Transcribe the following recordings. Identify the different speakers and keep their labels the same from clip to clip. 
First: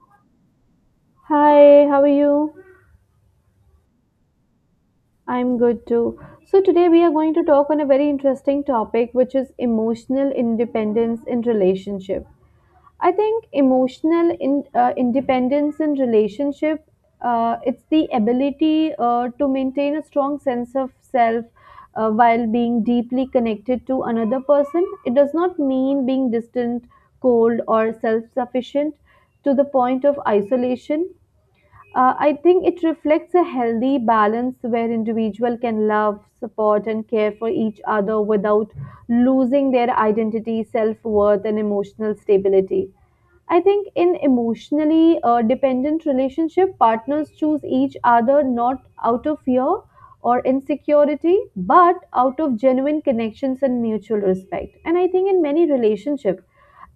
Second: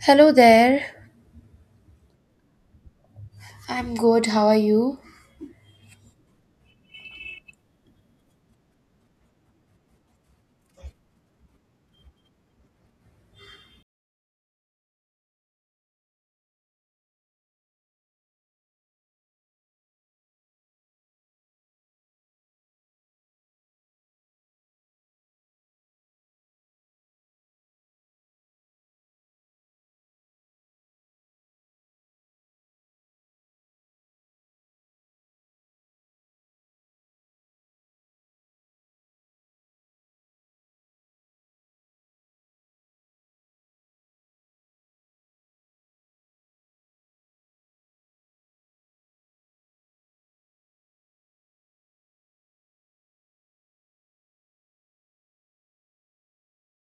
Speaker 1: Hello there.
Speaker 2: Hi, how are you?
Speaker 1: I'm good. How are you?
Speaker 2: I'm good too. So, today we are going to talk on a very interesting topic, which is emotional independence in relationship. I think emotional independence in relationship, it's the ability to maintain a strong sense of self while being deeply connected to another person. It does not mean being distant, cold, or self sufficient to the point of isolation. I think it reflects a healthy balance where individual can love, support, and care for each other without losing their identity, self worth, and emotional stability. I think in emotionally dependent relationship, partners choose each other not out of fear or insecurity, but out of genuine connections and mutual respect. And I think in many relationships,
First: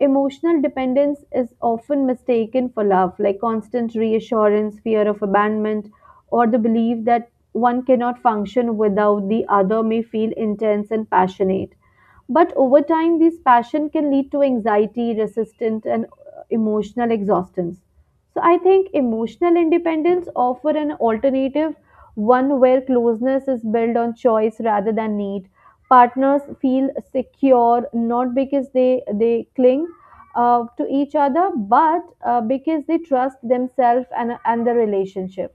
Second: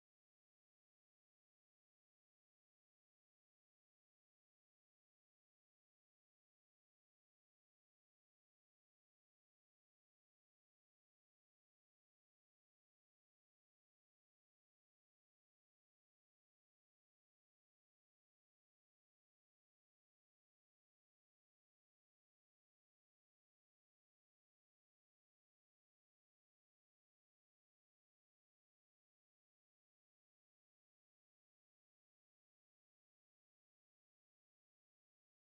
Speaker 2: emotional dependence is often mistaken for love, like constant reassurance, fear of abandonment, or the belief that one cannot function without the other may feel intense and passionate. But over time, this passion can lead to anxiety, resistance, and emotional exhaustion. So I think emotional independence offer an alternative, one where closeness is built on choice rather than need. Partners feel secure not because they cling to each other, but because they trust themselves and the relationship,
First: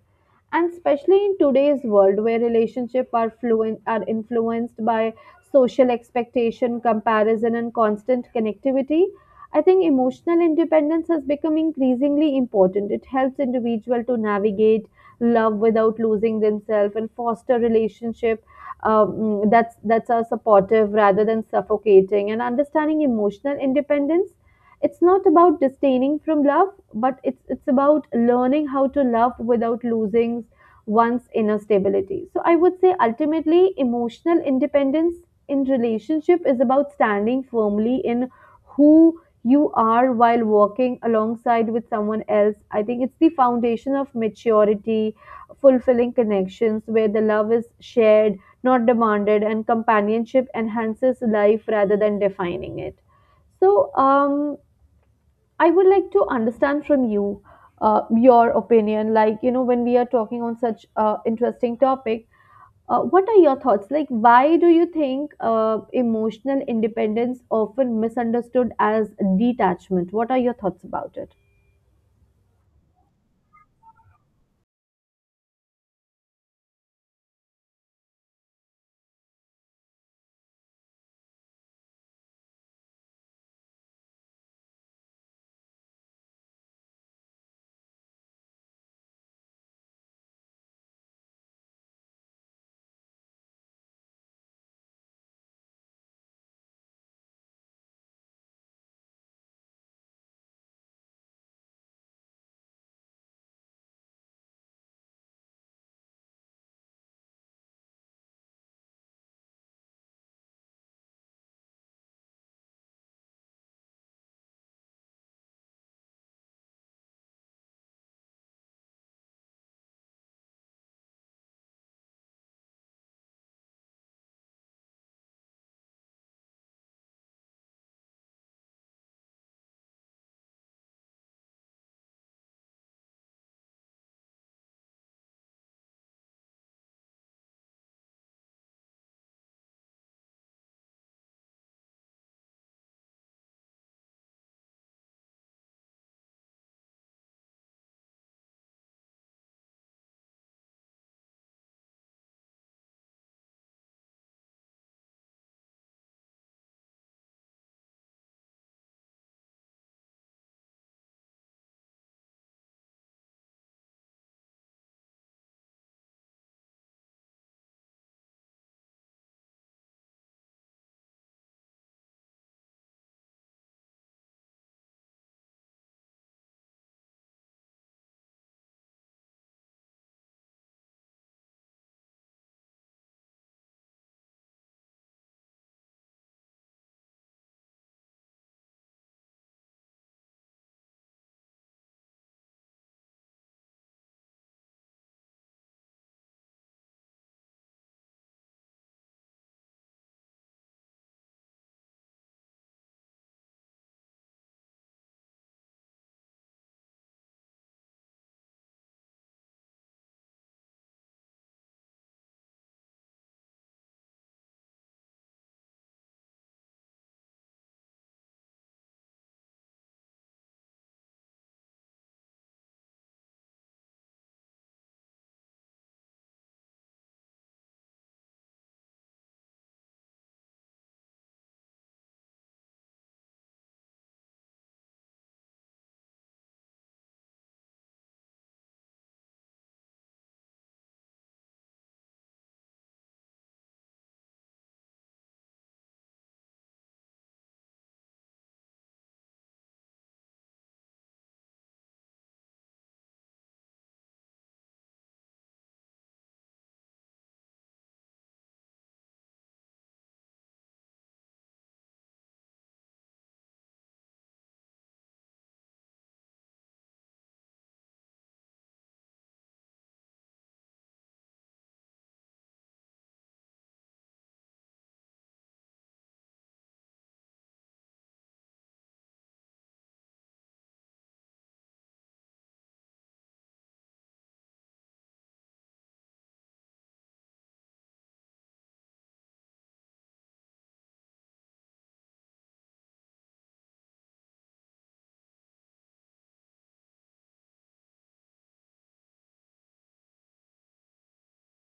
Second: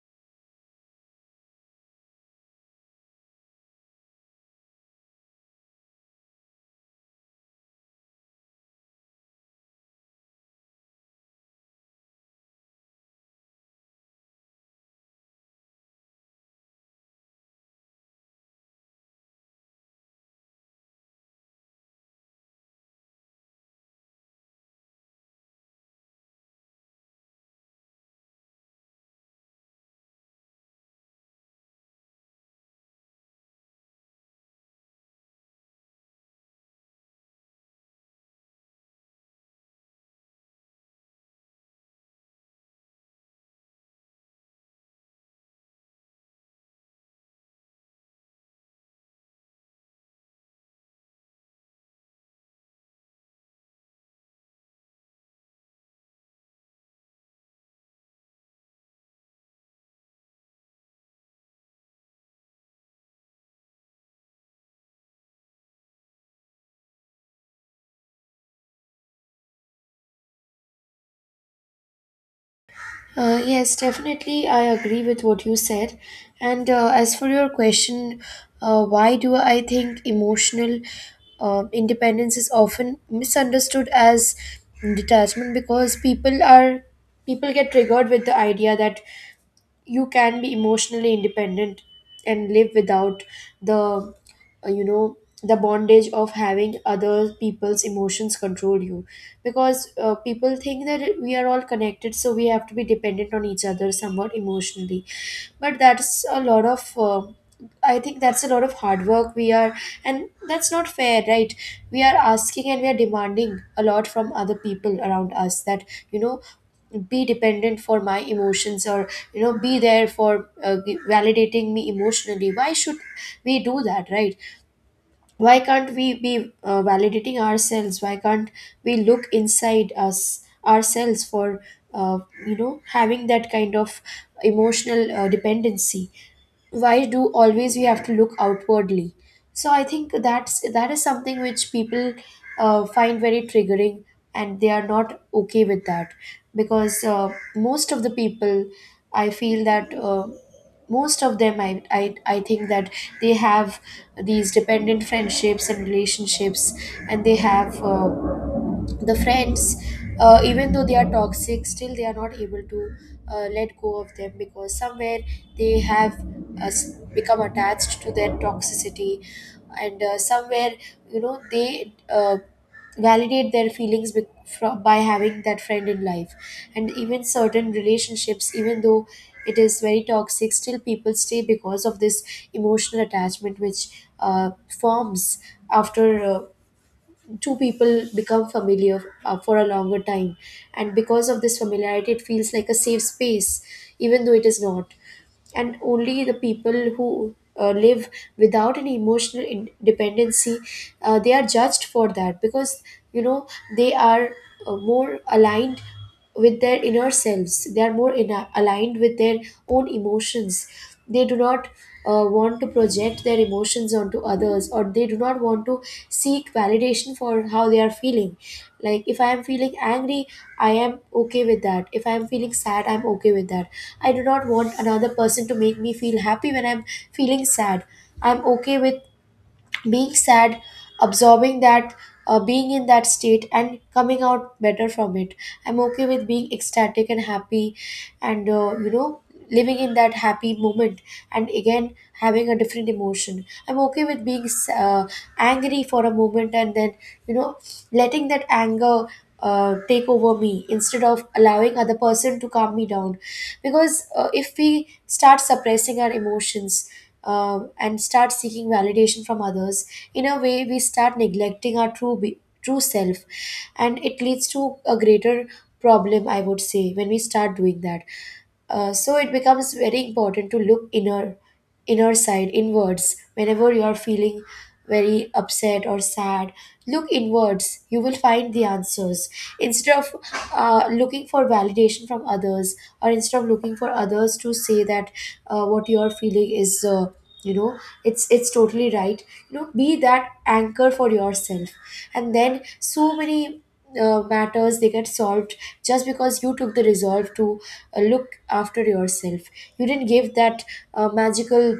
Speaker 2: and especially in today's world where relationships are fluent are influenced by social expectation, comparison, and constant connectivity. I think emotional independence has become increasingly important. It helps individual to navigate love without losing themselves and foster relationship that's are supportive rather than suffocating. And understanding emotional independence, it's not about disdaining from love, but it's about learning how to love without losing one's inner stability. So I would say ultimately emotional independence in relationship is about standing firmly in who you are while walking alongside with someone else. I think it's the foundation of maturity, fulfilling connections where the love is shared, not demanded, and companionship enhances life rather than defining it. So, I would like to understand from you your opinion. Like, you know, when we are talking on such interesting topic, what are your thoughts? Like, why do you think emotional independence often misunderstood as detachment? What are your thoughts about it?
Speaker 1: Yes, definitely. I agree with what you said. And as for your question, why do I think emotional independence is often misunderstood as detachment? Because people are People get triggered with the idea that you can be emotionally independent and live without the uh, you know the bondage of having other people's emotions control you, because people think that we are all connected, so we have to be dependent on each other somewhat emotionally. But that's a lot of I think that's a lot of hard work we are, and that's not fair, right? We are asking and we are demanding a lot from other people around us that, you know, be dependent for my emotions, or, you know, be there for validating me emotionally. Why should we do that, right? Why can't we be validating ourselves? Why can't we look inside us ourselves for uh, having that kind of emotional dependency? Why do always we have to look outwardly? So I think that is something which people find very triggering, and they are not okay with that. Because most of the people, I feel that most of them, I think that they have these dependent friendships and relationships, and they have the friends, even though they are toxic, still they are not able to let go of them because somewhere they have become attached to their toxicity. And somewhere, you know, they validate their feelings by having that friend in life. And even certain relationships, even though it is very toxic, still people stay because of this emotional attachment which uh, forms after two people become familiar for a longer time. And because of this familiarity, it feels like a safe space, even though it is not. And only the people who live without any emotional dependency, they are judged for that, because, you know, they are more aligned with their inner selves. They are more aligned with their own emotions. They do not want to project their emotions onto others, or they do not want to seek validation for how they are feeling. Like, if I am feeling angry, I am okay with that. If I am feeling sad, I'm okay with that. I do not want another person to make me feel happy when I'm feeling sad. I'm okay with being sad, absorbing that, being in that state and coming out better from it. I'm okay with being ecstatic and happy, and, you know, living in that happy moment. And again, having a different emotion, I'm okay with being angry for a moment and then, you know, letting that anger take over me, instead of allowing other person to calm me down. Because if we start suppressing our emotions and start seeking validation from others, in a way we start neglecting our true self. And it leads to a greater problem, I would say, when we start doing that. So it becomes very important to look inner side inwards whenever you are feeling very upset or sad. Look inwards, you will find the answers, instead of looking for validation from others, or instead of looking for others to say that what you're feeling is, you know it's totally right. You know, be that anchor for yourself, and then so many matters, they get solved, just because you took the resolve to look after yourself. You didn't give that magical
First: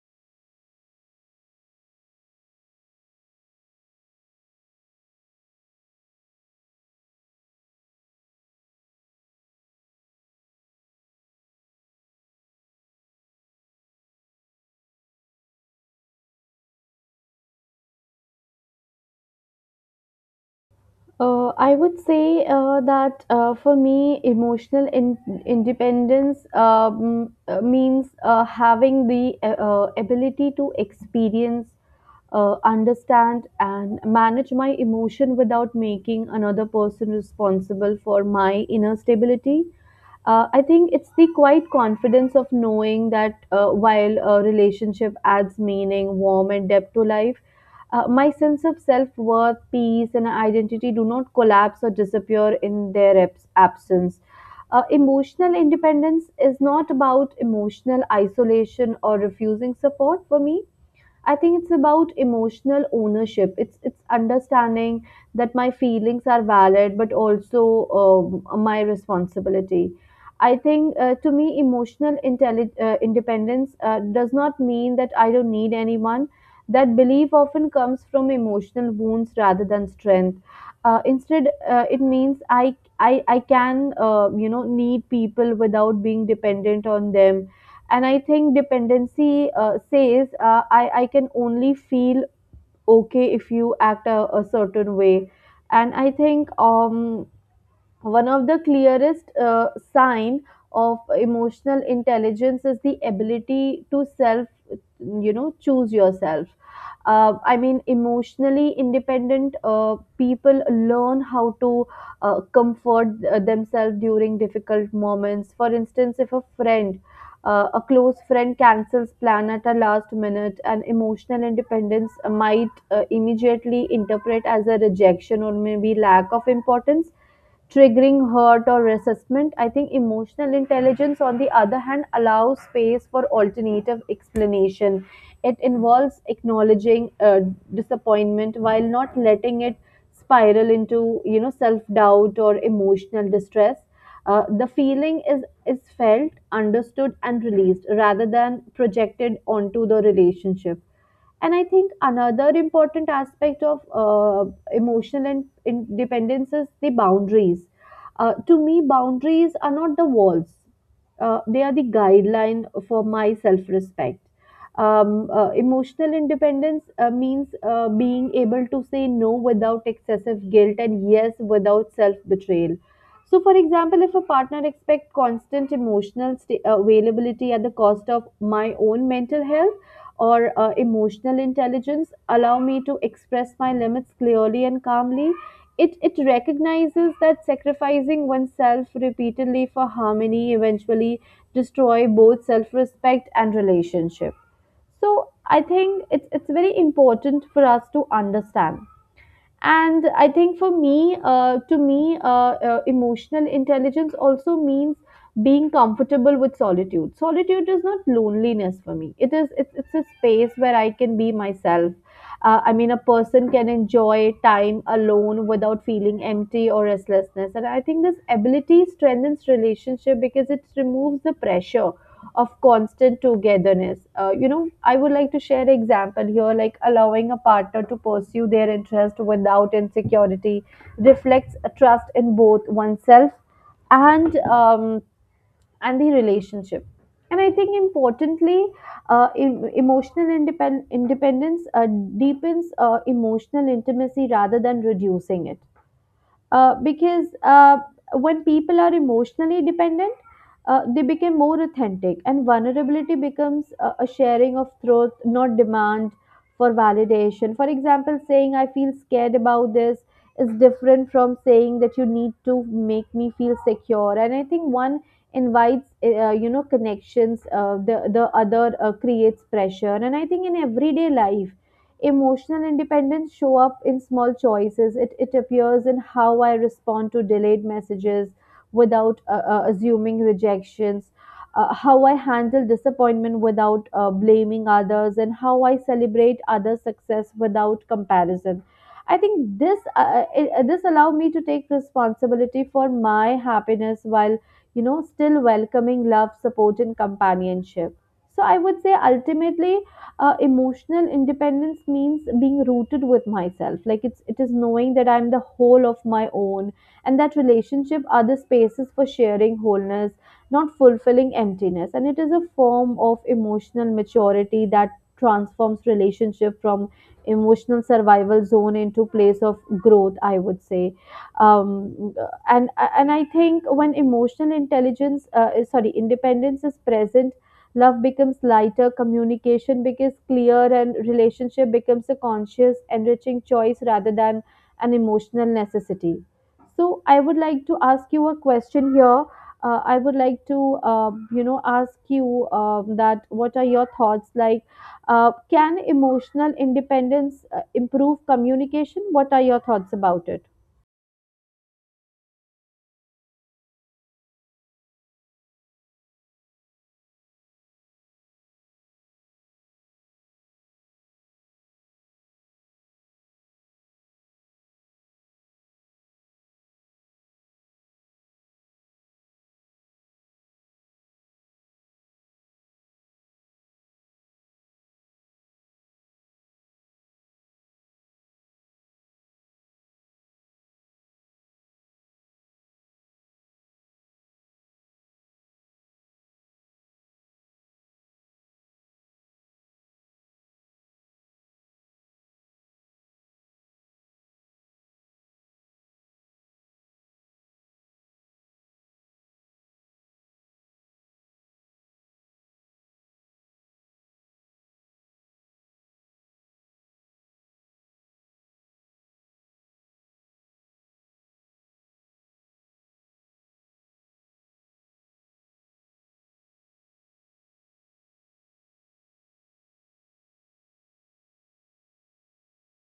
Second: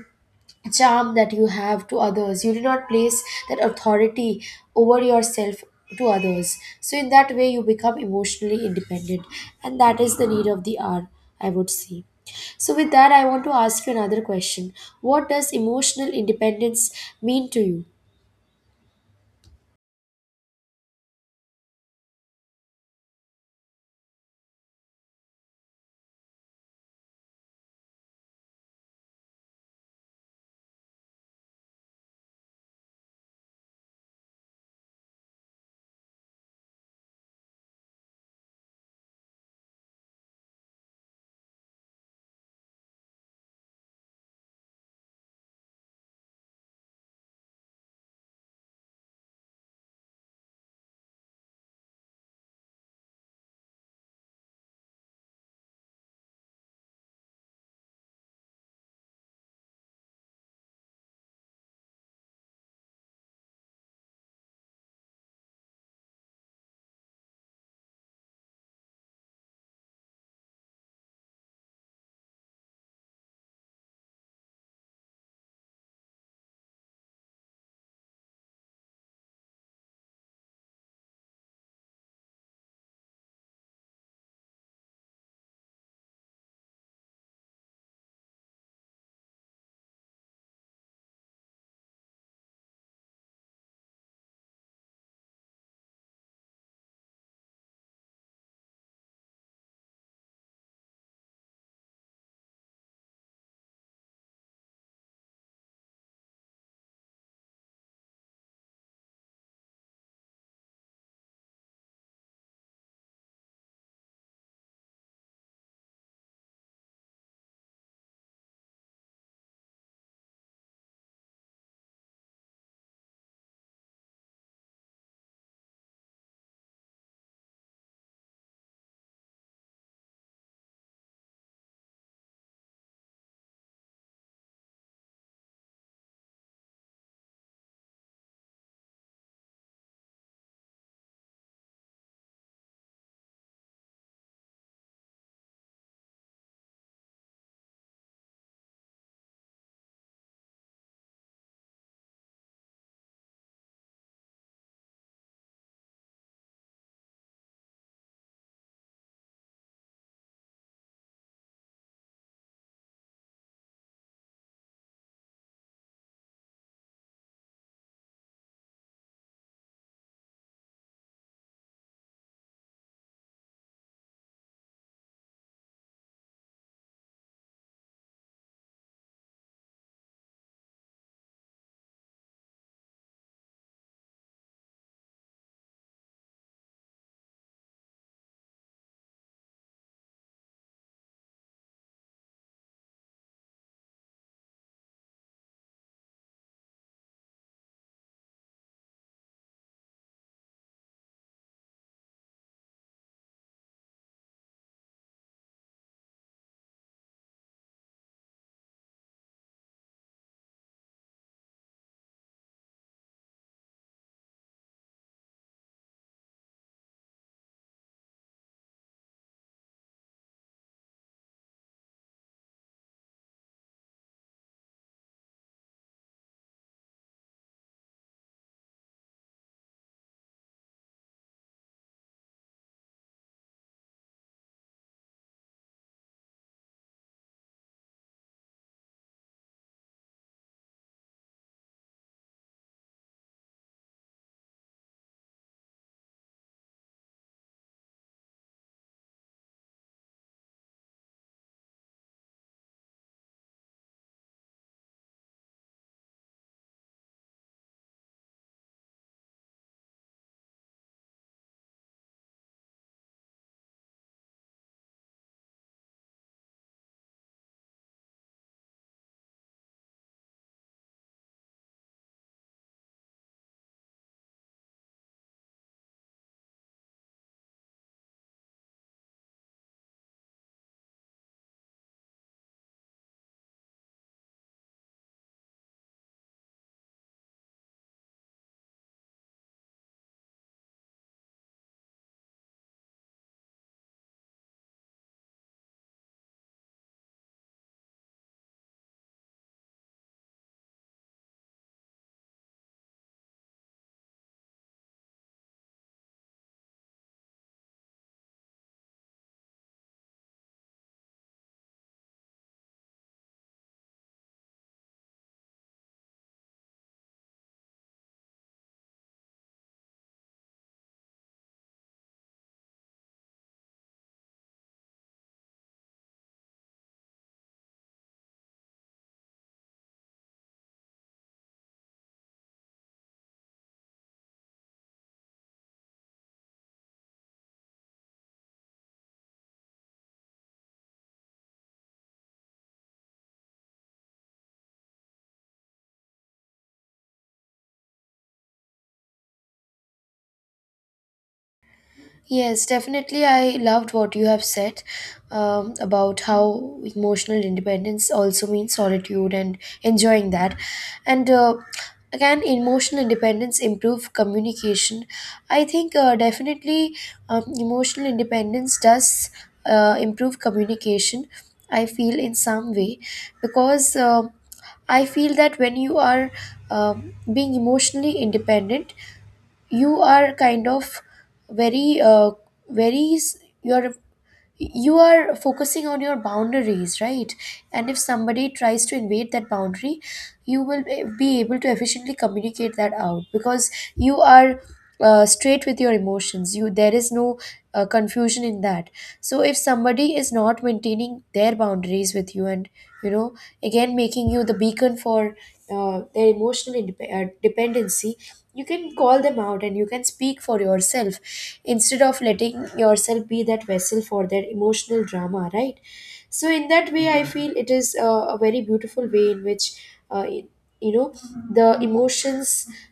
Speaker 1: charm that you have to others. You do not place that authority over yourself to others. So, in that way, you become emotionally independent, and that is the need of the hour, I would say. So, with that, I want to ask you another question. What does emotional independence mean to you?
Speaker 2: I would say that for me, emotional independence means having the ability to experience, understand, and manage my emotion without making another person responsible for my inner stability. I think it's the quiet confidence of knowing that while a relationship adds meaning, warmth, and depth to life, my sense of self worth, peace, and identity do not collapse or disappear in their absence. Emotional independence is not about emotional isolation or refusing support for me. I think it's about emotional ownership. It's understanding that my feelings are valid, but also my responsibility. I think to me, emotional independence does not mean that I don't need anyone. That belief often comes from emotional wounds rather than strength. Instead, it means I can you know need people without being dependent on them. And I think dependency says, I can only feel okay if you act a certain way. And I think one of the clearest sign of emotional intelligence is the ability to self you know choose yourself. I mean emotionally independent people learn how to comfort themselves during difficult moments. For instance, if a close friend cancels plan at a last minute, and emotional independence might immediately interpret as a rejection or maybe lack of importance, triggering hurt or resentment. I think emotional intelligence, on the other hand, allows space for alternative explanation. It involves acknowledging disappointment while not letting it spiral into you know self doubt or emotional distress. The feeling is felt, understood, and released rather than projected onto the relationship. And I think another important aspect of emotional and independence is the boundaries. To me, boundaries are not the walls. They are the guideline for my self respect. Emotional independence means being able to say no without excessive guilt and yes without self betrayal. So, for example, if a partner expects constant emotional availability at the cost of my own mental health, or emotional intelligence allow me to express my limits clearly and calmly. It recognizes that sacrificing oneself repeatedly for harmony eventually destroy both self-respect and relationship. So I think it's very important for us to understand. And I think for me to me emotional intelligence also means being comfortable with solitude. Solitude is not loneliness for me. It's a space where I can be myself. I mean a person can enjoy time alone without feeling empty or restlessness. And I think this ability strengthens relationship because it removes the pressure of constant togetherness. You know, I would like to share an example here, like allowing a partner to pursue their interest without insecurity reflects a trust in both oneself and um, and the relationship. And I think importantly, emotional independence deepens emotional intimacy rather than reducing it, because when people are emotionally dependent, they become more authentic, and vulnerability becomes a sharing of truth, not demand for validation. For example, saying I feel scared about this is different from saying that you need to make me feel secure. And I think one invites, you know, connections. The other creates pressure. And I think in everyday life emotional independence show up in small choices. It appears in how I respond to delayed messages without assuming rejections, how I handle disappointment without blaming others, and how I celebrate others' success without comparison. I think this allow me to take responsibility for my happiness while you know still welcoming love, support, and companionship. So I would say ultimately emotional independence means being rooted with myself. Like it is knowing that I'm the whole of my own, and that relationship are the spaces for sharing wholeness, not fulfilling emptiness. And it is a form of emotional maturity that transforms relationship from emotional survival zone into place of growth, I would say. Um, and and I think when emotional intelligence is- sorry independence is present, love becomes lighter, communication becomes clear, and relationship becomes a conscious, enriching choice rather than an emotional necessity. So, I would like to ask you a question here. I would like to, you know, ask you that what are your thoughts, like? Can emotional independence improve communication? What are your thoughts about it?
Speaker 1: Yes, definitely. I loved what you have said, about how emotional independence also means solitude and enjoying that. And again, emotional independence improve communication. I think, definitely, emotional independence does improve communication. I feel, in some way, because I feel that when you are, um being emotionally independent, you are kind of very very s- you're you are focusing on your boundaries, right? And if somebody tries to invade that boundary, you will be able to efficiently communicate that out, because you are straight with your emotions. You there is no confusion in that. So if somebody is not maintaining their boundaries with you and, you know, again making you the beacon for their emotional dependency, you can call them out and you can speak for yourself, instead of letting yourself be that vessel for their emotional drama, right? So in that way, I feel it is a very beautiful way in which, uh, you know the emotions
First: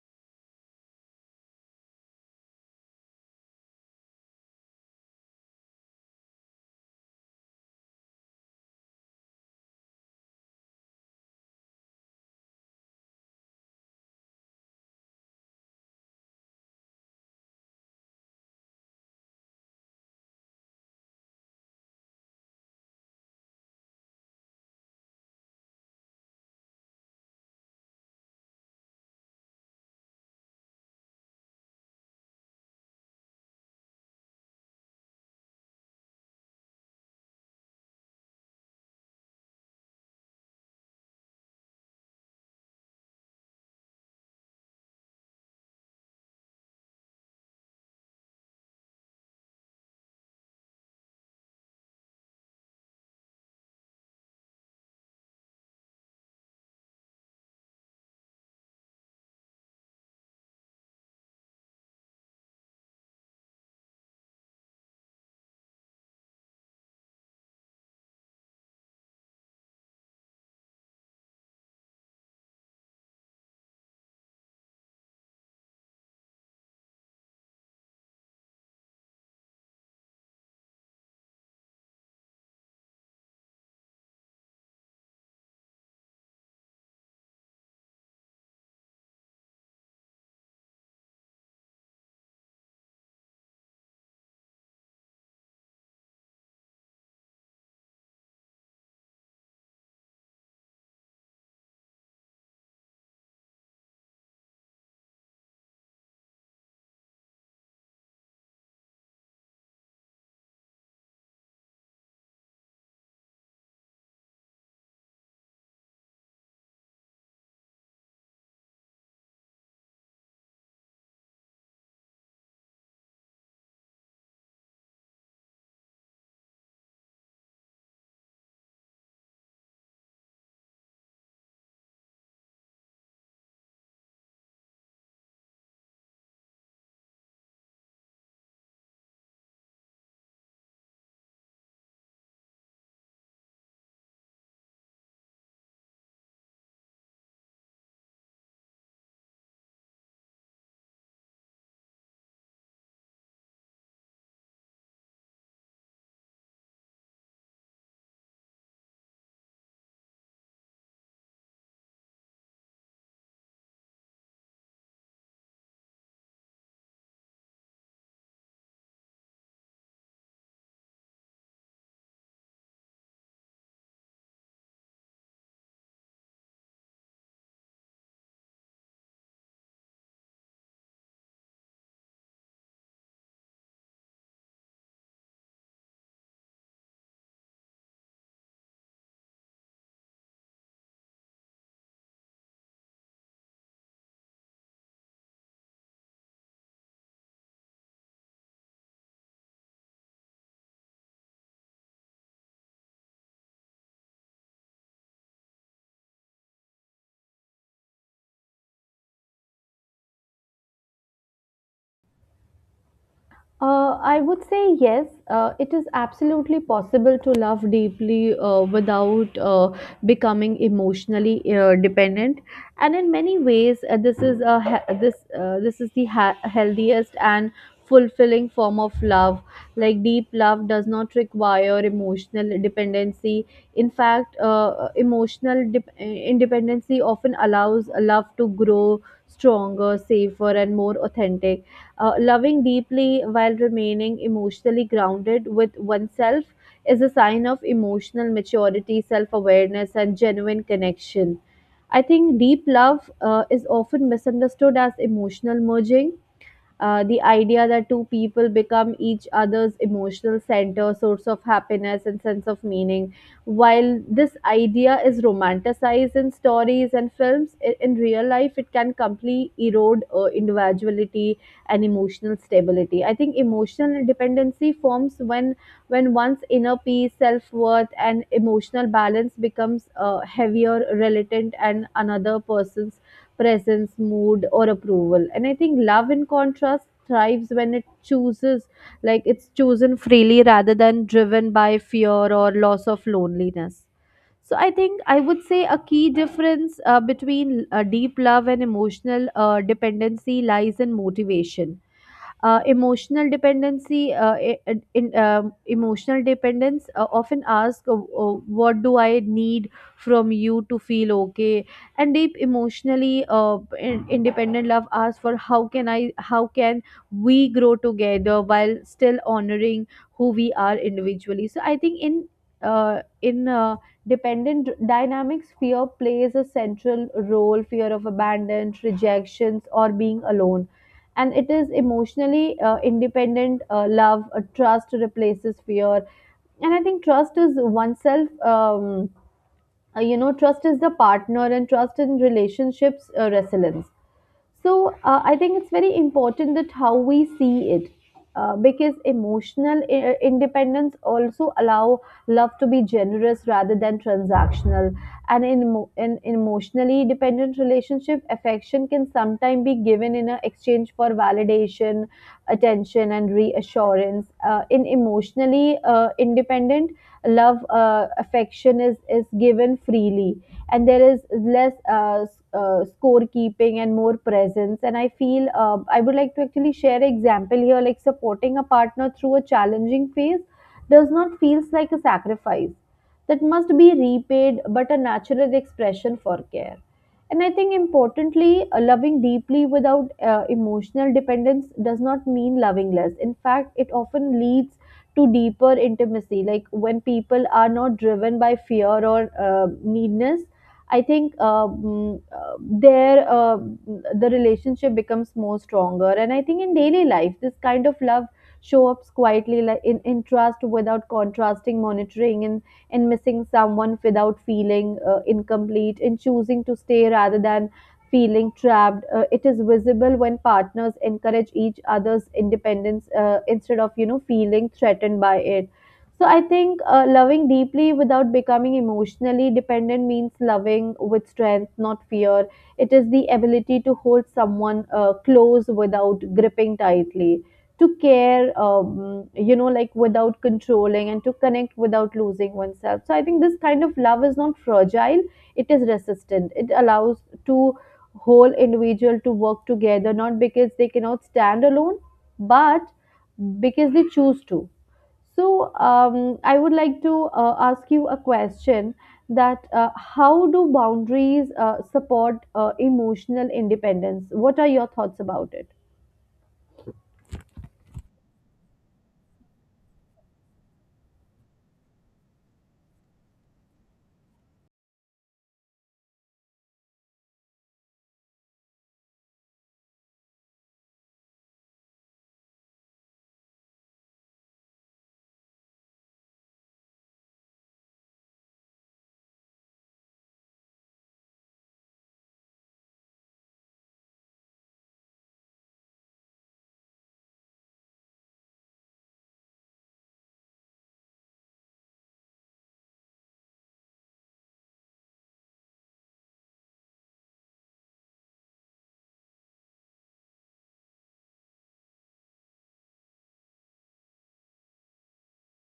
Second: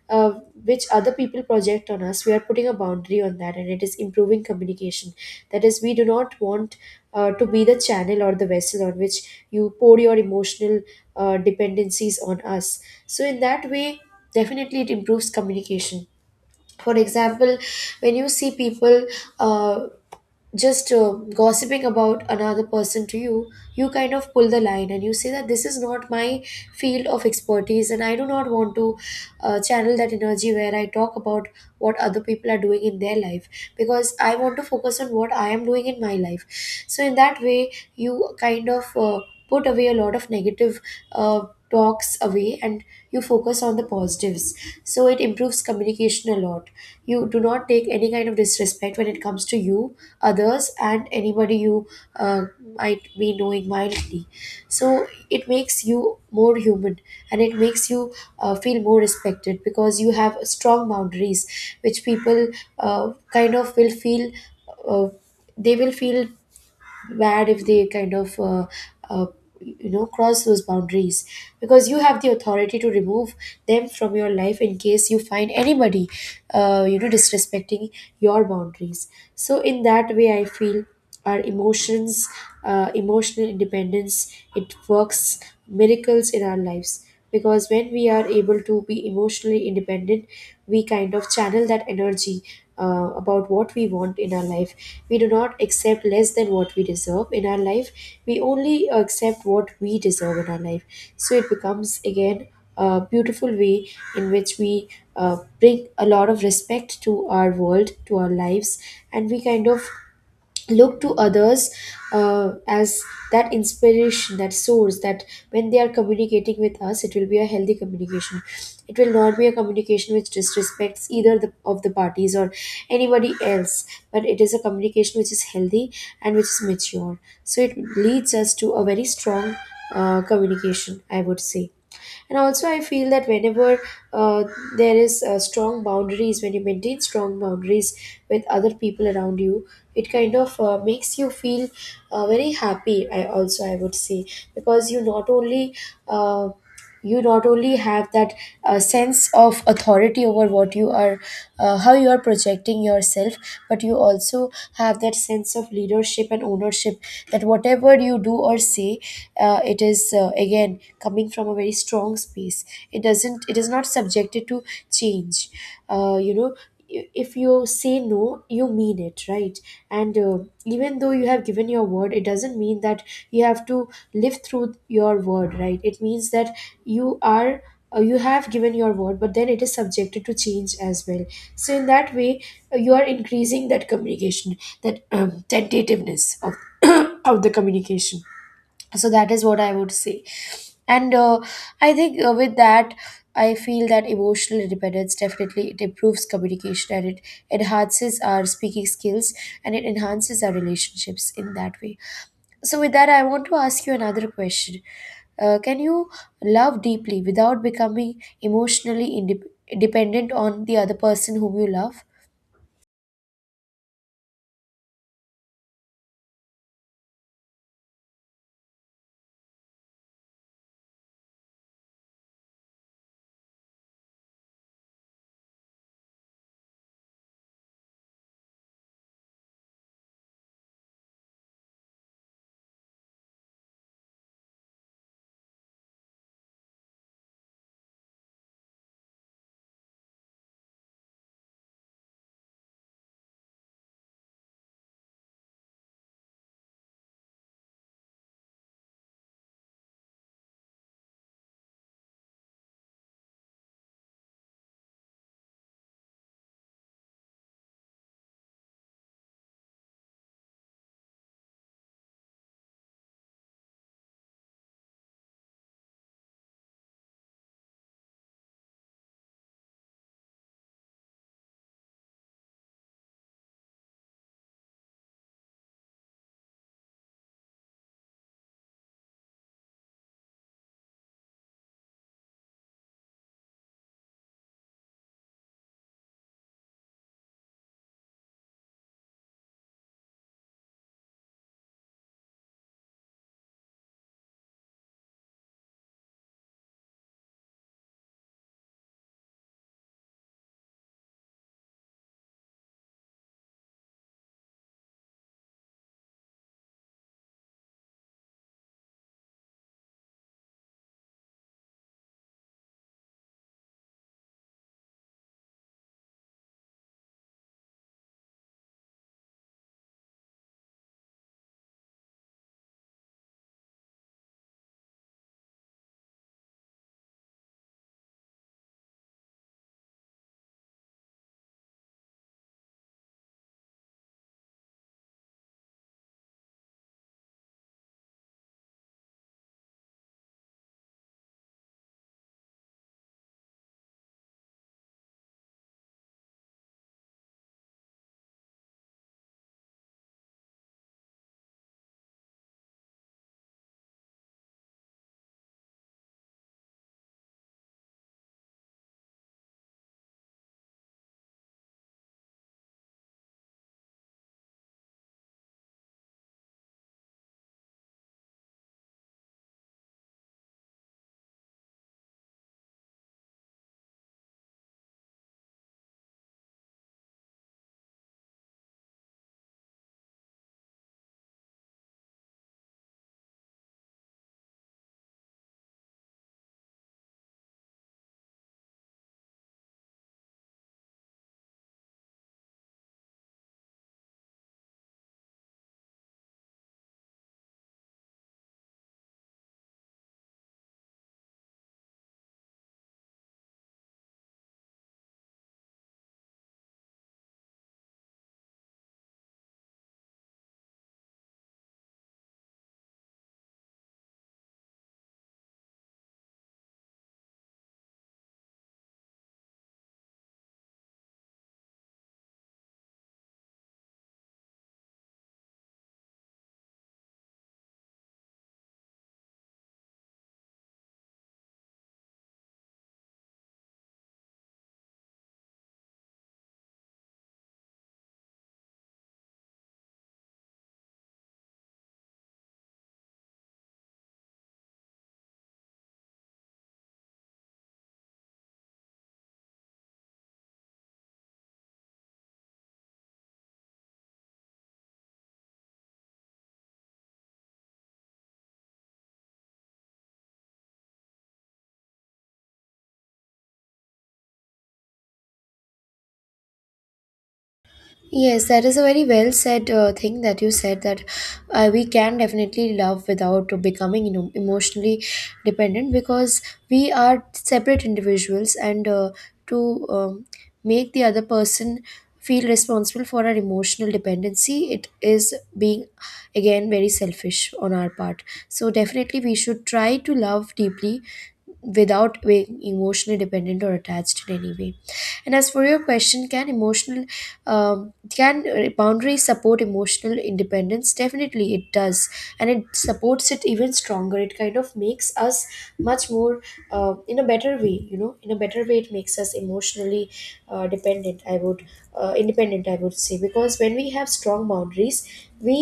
Speaker 1: uh, which other people project on us, we are putting a boundary on that, and it is improving communication. That is, we do not want to be the channel or the vessel on which you pour your emotional dependencies on us. So in that way, definitely it improves communication. For example, when you see people uh, just gossiping about another person to you, you kind of pull the line and you say that this is not my field of expertise, and I do not want to channel that energy where I talk about what other people are doing in their life, because I want to focus on what I am doing in my life. So, in that way, you kind of put away a lot of negative Uh, talks away, and you focus on the positives. So it improves communication a lot. You do not take any kind of disrespect when it comes to you, others and anybody you uh, might be knowing mildly. So it makes you more human, and it makes you feel more respected because you have strong boundaries, which people kind of will feel. Uh, they will feel bad if they kind of uh, cross those boundaries, because you have the authority to remove them from your life in case you find anybody, you know, disrespecting your boundaries. So in that way, I feel our emotions, emotional independence, it works miracles in our lives, because when we are able to be emotionally independent, we kind of channel that energy about what we want in our life. We do not accept less than what we deserve in our life. We only accept what we deserve in our life. So it becomes, again, a beautiful way in which we bring a lot of respect to our world, to our lives. And we kind of look to others as that inspiration, that source, that when they are communicating with us, it will be a healthy communication. It will not be a communication which disrespects either of the parties or anybody else, but it is a communication which is healthy and which is mature. So it leads us to a very strong communication, I would say. And also, I feel that whenever uh, there is strong boundaries, when you maintain strong boundaries with other people around you, it kind of makes you feel very happy, I also I would say, because uh, you not only have that sense of authority over what you are, how you are projecting yourself, but you also have that sense of leadership and ownership, that whatever you do or say, it is again coming from a very strong space. It doesn't it is not subjected to change. You know, if you say no, you mean it, right? and even though you have given your word, it doesn't mean that you have to live through your word, right? It means that you are you have given your word, but then it is subjected to change as well. So in that way, you are increasing that communication, that tentativeness of of the communication. So that is what I would say. And I think, with that, I feel that emotional independence, definitely, it improves communication, and it enhances our speaking skills, and it enhances our relationships in that way. So with that, I want to ask you another question. Can you love deeply without becoming emotionally indep dependent on the other person whom you love?
Speaker 2: I would say yes. It is absolutely possible to love deeply without becoming emotionally dependent, and in many ways, this is a he- this this is the healthiest and fulfilling form of love. Like deep love does not require emotional dependency. In fact, emotional dep independency often allows love to grow stronger, safer, and more authentic. Loving deeply while remaining emotionally grounded with oneself is a sign of emotional maturity, self awareness, and genuine connection. I think deep love is often misunderstood as emotional merging, the idea that two people become each other's emotional center, source of happiness, and sense of meaning. While this idea is romanticized in stories and films, in real life it can completely erode individuality and emotional stability. I think emotional dependency forms when one's inner peace, self worth, and emotional balance becomes heavier, relative, and another person's presence, mood, or approval. And I think love, in contrast, thrives when it chooses, like it's chosen freely rather than driven by fear or loss of loneliness. So I think I would say a key difference between deep love and emotional dependency lies in motivation. Emotional dependency, I- in, Emotional dependence often ask, uh, "What do I need from you to feel okay?" And deep emotionally independent love asks for, "How can I? How can we grow together while still honoring who we are individually?" So I think in dependent dynamics, fear plays a central role, fear of abandon, rejections, or being alone. And it is emotionally independent love, trust replaces fear. And I think trust is oneself, um, you know, trust is the partner, and trust in relationships resilience. So I think it's very important that how we see it, because emotional independence also allow love to be generous rather than transactional. And in in emotionally dependent relationship, affection can sometimes be given in a exchange for validation, attention, and reassurance. In emotionally independent love, affection is given freely, and there is less scorekeeping and more presence. And I feel I would like to actually share an example here, like supporting a partner through a challenging phase does not feels like a sacrifice that must be repaid, but a natural expression for care. And I think importantly, loving deeply without emotional dependence does not mean loving less. In fact, it often leads to deeper intimacy, like when people are not driven by fear or uh, needness. I think there The relationship becomes more stronger. And I think in daily life, this kind of love show ups quietly, like in trust without contrasting monitoring, and missing someone without feeling incomplete, in choosing to stay rather than feeling trapped. It is visible when partners encourage each other's independence instead of feeling threatened by it. So I think loving deeply without becoming emotionally dependent means loving with strength, not fear. It is the ability to hold someone close without gripping tightly, to care, like without controlling, and to connect without losing oneself. So I think this kind of love is not fragile; it is resistant. It allows two whole individual to work together, not because they cannot stand alone, but because they choose to. So, I would like to ask you a question: that how do boundaries support emotional independence? What are your thoughts about it?
Speaker 1: Yes, that is a very well said thing that you said, that we can definitely love without becoming, you know, emotionally dependent, because we are separate individuals. And to make the other person feel responsible For our emotional dependency, it is being again very selfish on our part. So definitely we should try to love deeply without being emotionally dependent or attached in any way. And as for your question, can emotional can boundaries support emotional independence? Definitely it does, and it supports it even stronger. It kind of makes us much more in a better way, in a better way. It makes us emotionally dependent I would independent, I would say, because when we have strong boundaries, we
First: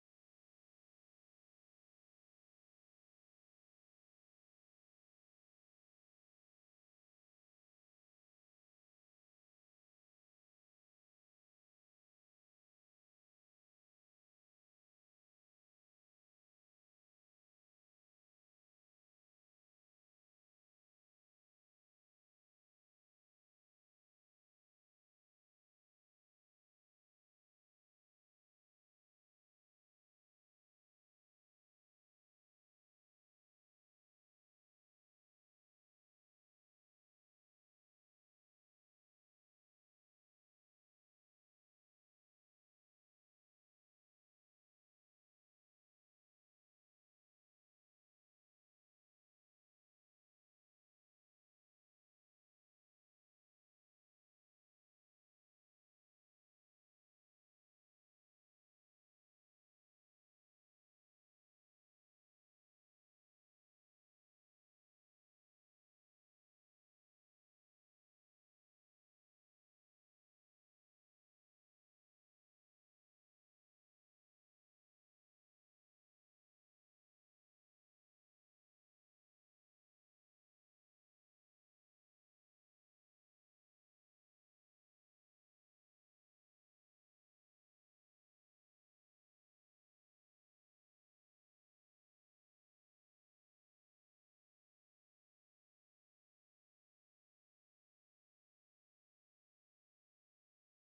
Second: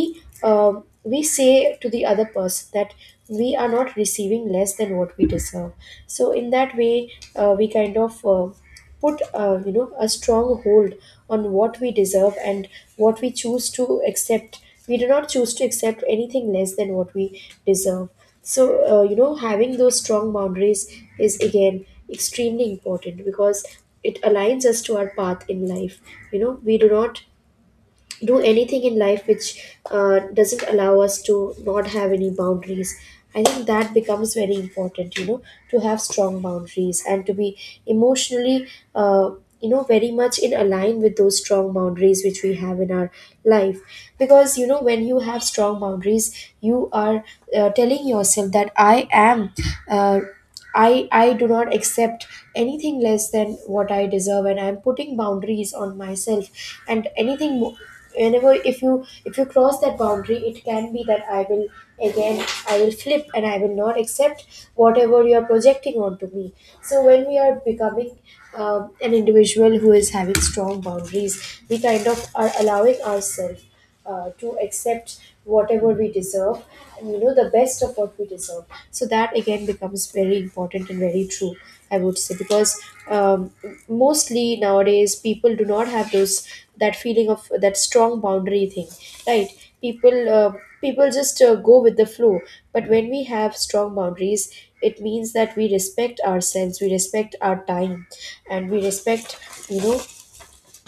Speaker 1: uh we say to the other person that we are not receiving less than what we deserve. So in that way, we kind of put, a strong hold on what we deserve and what we choose to accept. We do not choose to accept anything less than what we deserve. So having those strong boundaries is again extremely important, because it aligns us to our path in life. You know, we do not do anything in life which doesn't allow us to not have any boundaries. I think that becomes very important, you know, to have strong boundaries and to be emotionally uh, you know, very much in align with those strong boundaries which we have in our life. Because you know, when you have strong boundaries, you are telling yourself that I am uh, I do not accept anything less than what I deserve, and I'm putting boundaries on myself. And anything, mo- Whenever, if you cross that boundary, it can be that I will flip and I will not accept whatever you are projecting onto me. So when we are becoming an individual who is having strong boundaries, we kind of are allowing ourselves to accept whatever we deserve, and you know, the best of what we deserve. So that again becomes very important and very true, I would say, because um, mostly nowadays people do not have those, that feeling of that strong boundary thing, right? People uh, people just go with the flow. But when we have strong boundaries, it means that we respect ourselves, we respect our time, and we respect, you know,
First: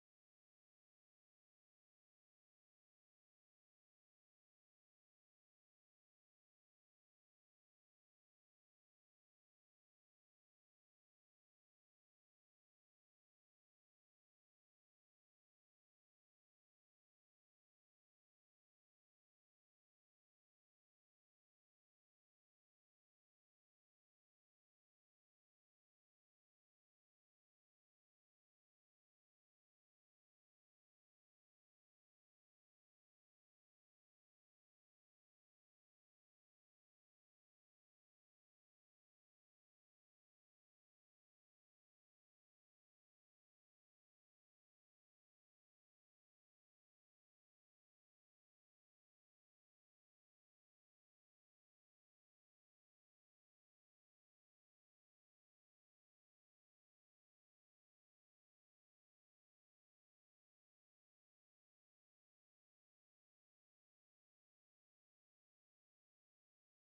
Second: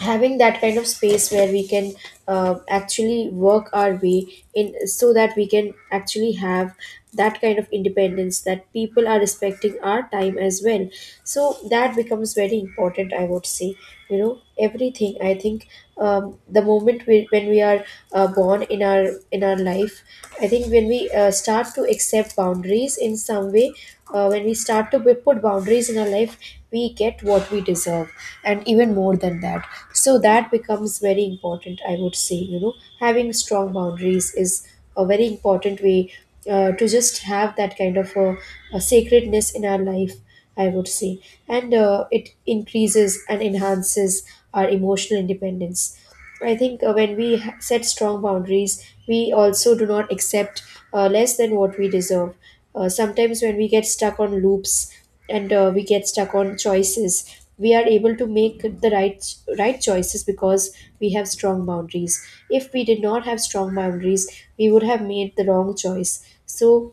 Speaker 1: having that kind of space where we can actually work our way in, so that we can actually have that kind of independence, that people are respecting our time as well. So that becomes very important, I would say. You know, everything, I think, when we are born in our, in our life, I think when we start to accept reflects boundaries in some way. When we start to put boundaries in our life, we get what we deserve, and even more than that. So that becomes very important, I would say. You know, having strong boundaries is a very important way to just have that kind of a sacredness in our life, I would say. And it increases and enhances our emotional independence. I think when we set strong boundaries, we also do not accept less than what we deserve. Sometimes when we get stuck on loops, and we get stuck on choices, we are able to make the right choices because we have strong boundaries. If we did not have strong boundaries, we would have made the wrong choice. So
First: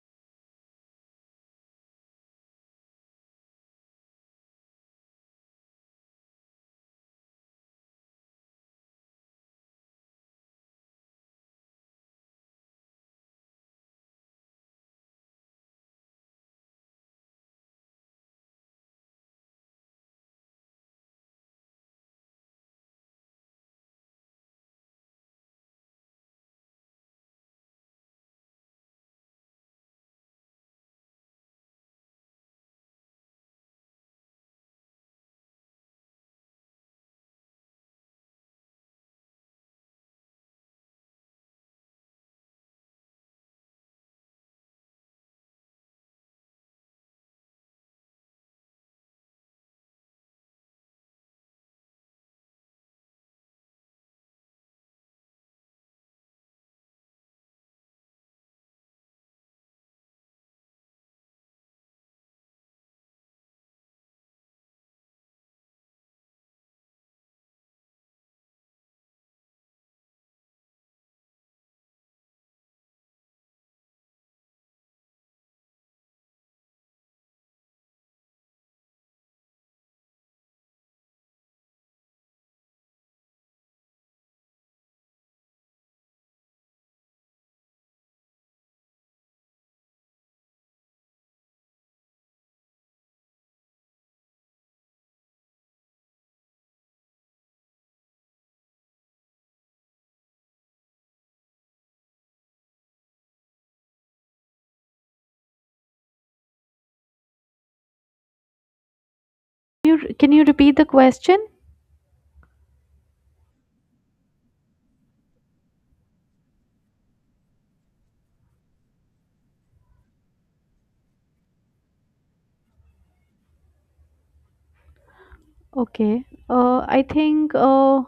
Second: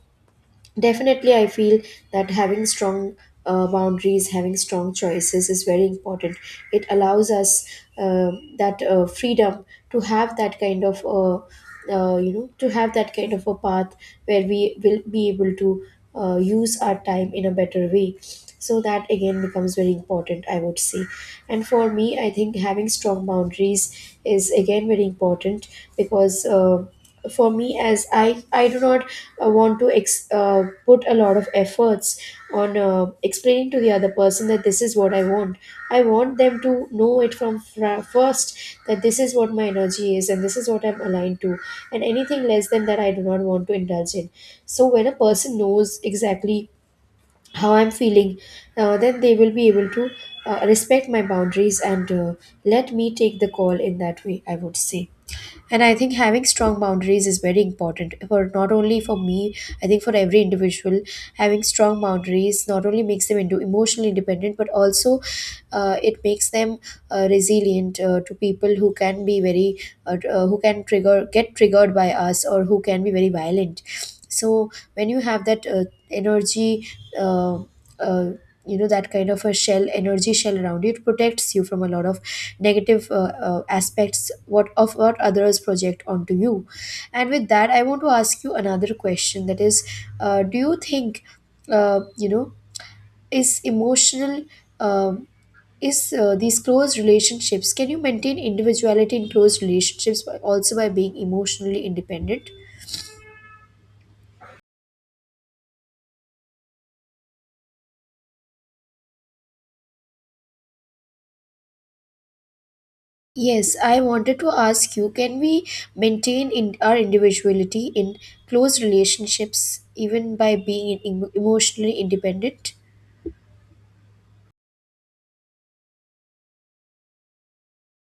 Speaker 1: definitely I feel that having strong boundaries, having strong choices is very important. It allows us uh, that freedom to have that kind of, you know, to have that kind of a path where we will be able to use our time in a better way. So that again becomes very important, I would say. And for me, I think having strong boundaries is again very important, because. For me, as I do not want to put a lot of efforts on explaining to the other person that this is what I want. I want them to know it from first, that this is what my energy is, and this is what I'm aligned to, and anything less than that I do not want to indulge in. So when a person knows exactly how I'm feeling, then they will be able to respect my boundaries, and let me take the call, in that way, I would say. And I think having strong boundaries is very important, for not only for me, I think for every individual. Having strong boundaries not only makes them into emotionally independent, but also it makes them resilient to people who can be very who can trigger get triggered by us, or who can be very violent. So when you have that energy uh, uh, you know, that kind of a shell, energy shell around you, it protects you from a lot of negative aspects, what of what others project onto you. And with that, I want to ask you another question, that is, do you think, uh, you know is emotional um is these close relationships, can you maintain individuality in close relationships also by being emotionally independent?
Speaker 2: You can you repeat the question?
Speaker 1: Yes, I wanted to ask you, can we maintain in our individuality in close relationships, even by being emotionally independent?
Speaker 2: Okay. I think.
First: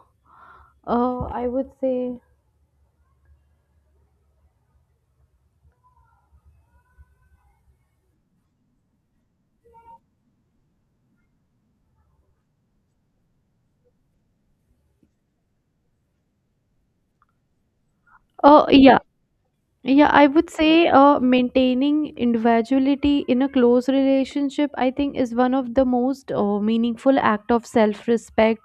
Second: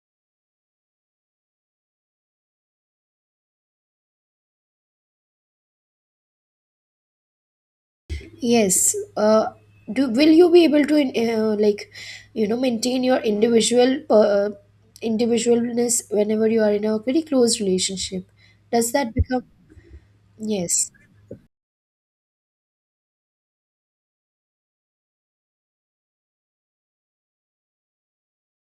Speaker 2: I would say
Speaker 1: Yes. Do, will you be able to like, you know, maintain your individual individualness whenever you are in a very close relationship?
Speaker 2: oh
Speaker 1: Does
Speaker 2: yeah.
Speaker 1: that become
Speaker 2: Yeah, I would say
Speaker 1: yes?
Speaker 2: maintaining individuality in a close relationship, I think, is one of the most meaningful act of self-respect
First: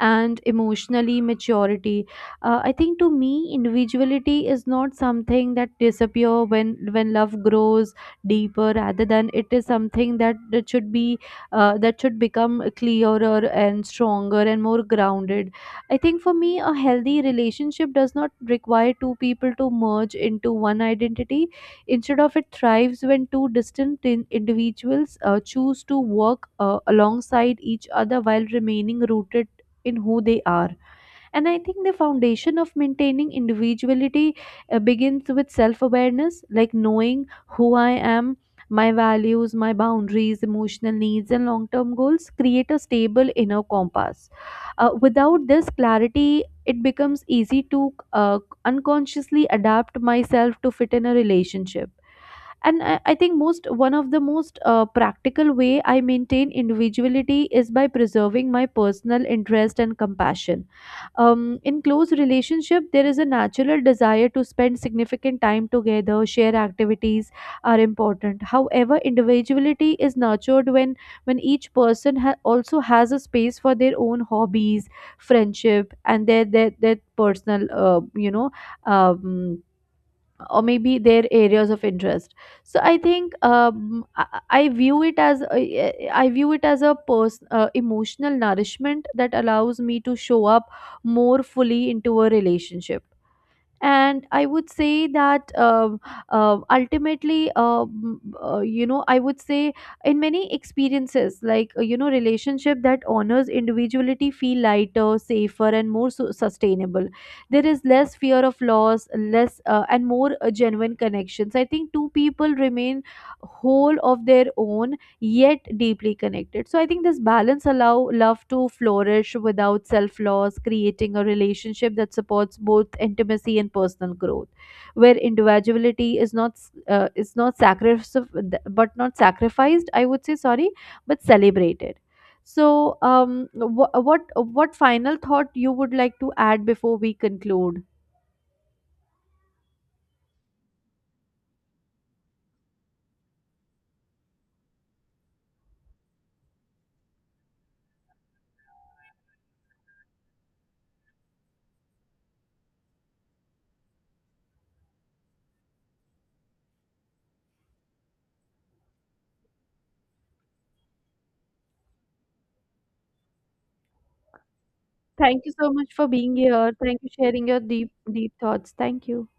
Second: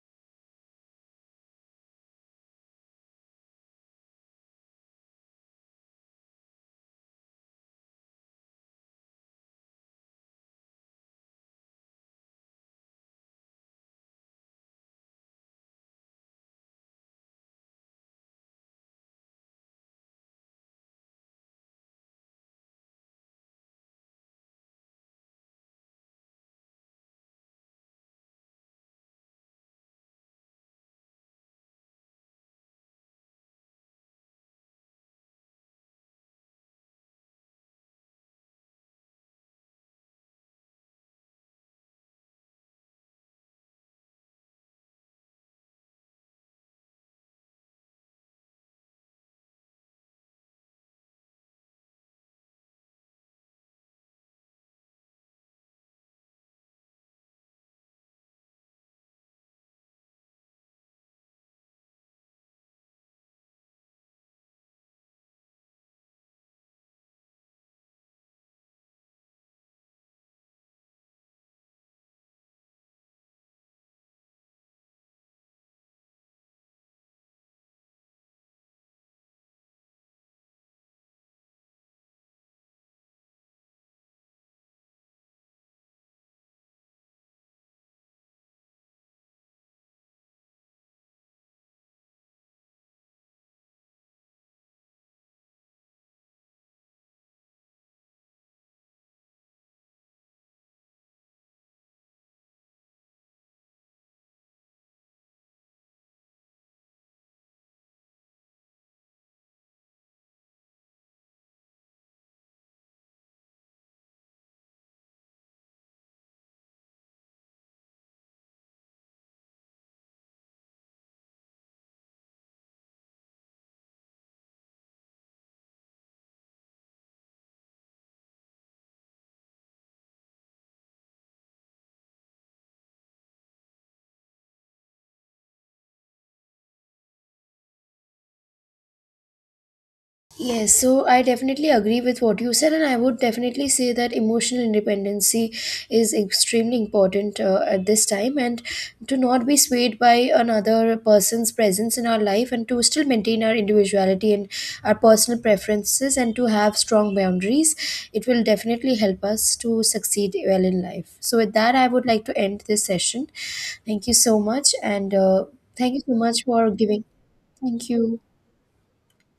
Speaker 2: and emotionally maturity. I think to me, individuality is not something that disappear when love grows deeper. Rather than it is something that should be that should become clearer and stronger and more grounded. I think for me, a healthy relationship does not require two people to merge into one identity. Instead of it thrives when two distant individuals choose to work alongside each other while remaining rooted in who they are. And I think the foundation of maintaining individuality begins with self awareness, like knowing who I am. My values, my boundaries, emotional needs, and long term goals create a stable inner compass. Without this clarity, it becomes easy to unconsciously adapt myself to fit in a relationship. I think most one of the most practical way I maintain individuality is by preserving my personal interest and compassion. Um, in close relationship there is a natural desire to spend significant time together, share activities are important. However, individuality is nurtured when each person also has a space for their own hobbies, friendship and their personal um, or maybe their areas of interest. So I think I view it as I view it as a person emotional nourishment that allows me to show up more fully into a relationship. And I would say that ultimately, I would say in many experiences, like relationship that honors individuality feel lighter, safer and more sustainable. There is less fear of loss, less and more genuine connections. I think two people remain whole of their own, yet deeply connected. So I think this balance allow love to flourish without self-loss, creating a relationship that supports both intimacy and personal growth, where individuality is not sacrificed, I would say, sorry, but celebrated. So, um, what final thought you would like to add before we conclude?
Speaker 1: Yes, so I definitely agree with what you said, and I would definitely say that emotional independency is extremely important at this time, and to not be swayed by another person's presence in our life, and to still maintain our individuality and our personal preferences, and to have strong boundaries, it will definitely help us to succeed well in life. So with that, I would like to end this session. Thank you so much, and
Speaker 2: Thank you so much
Speaker 1: thank you
Speaker 2: for
Speaker 1: so
Speaker 2: being
Speaker 1: much for
Speaker 2: here. Thank
Speaker 1: giving.
Speaker 2: you sharing your
Speaker 1: Thank
Speaker 2: deep
Speaker 1: you.
Speaker 2: deep thoughts. Thank you.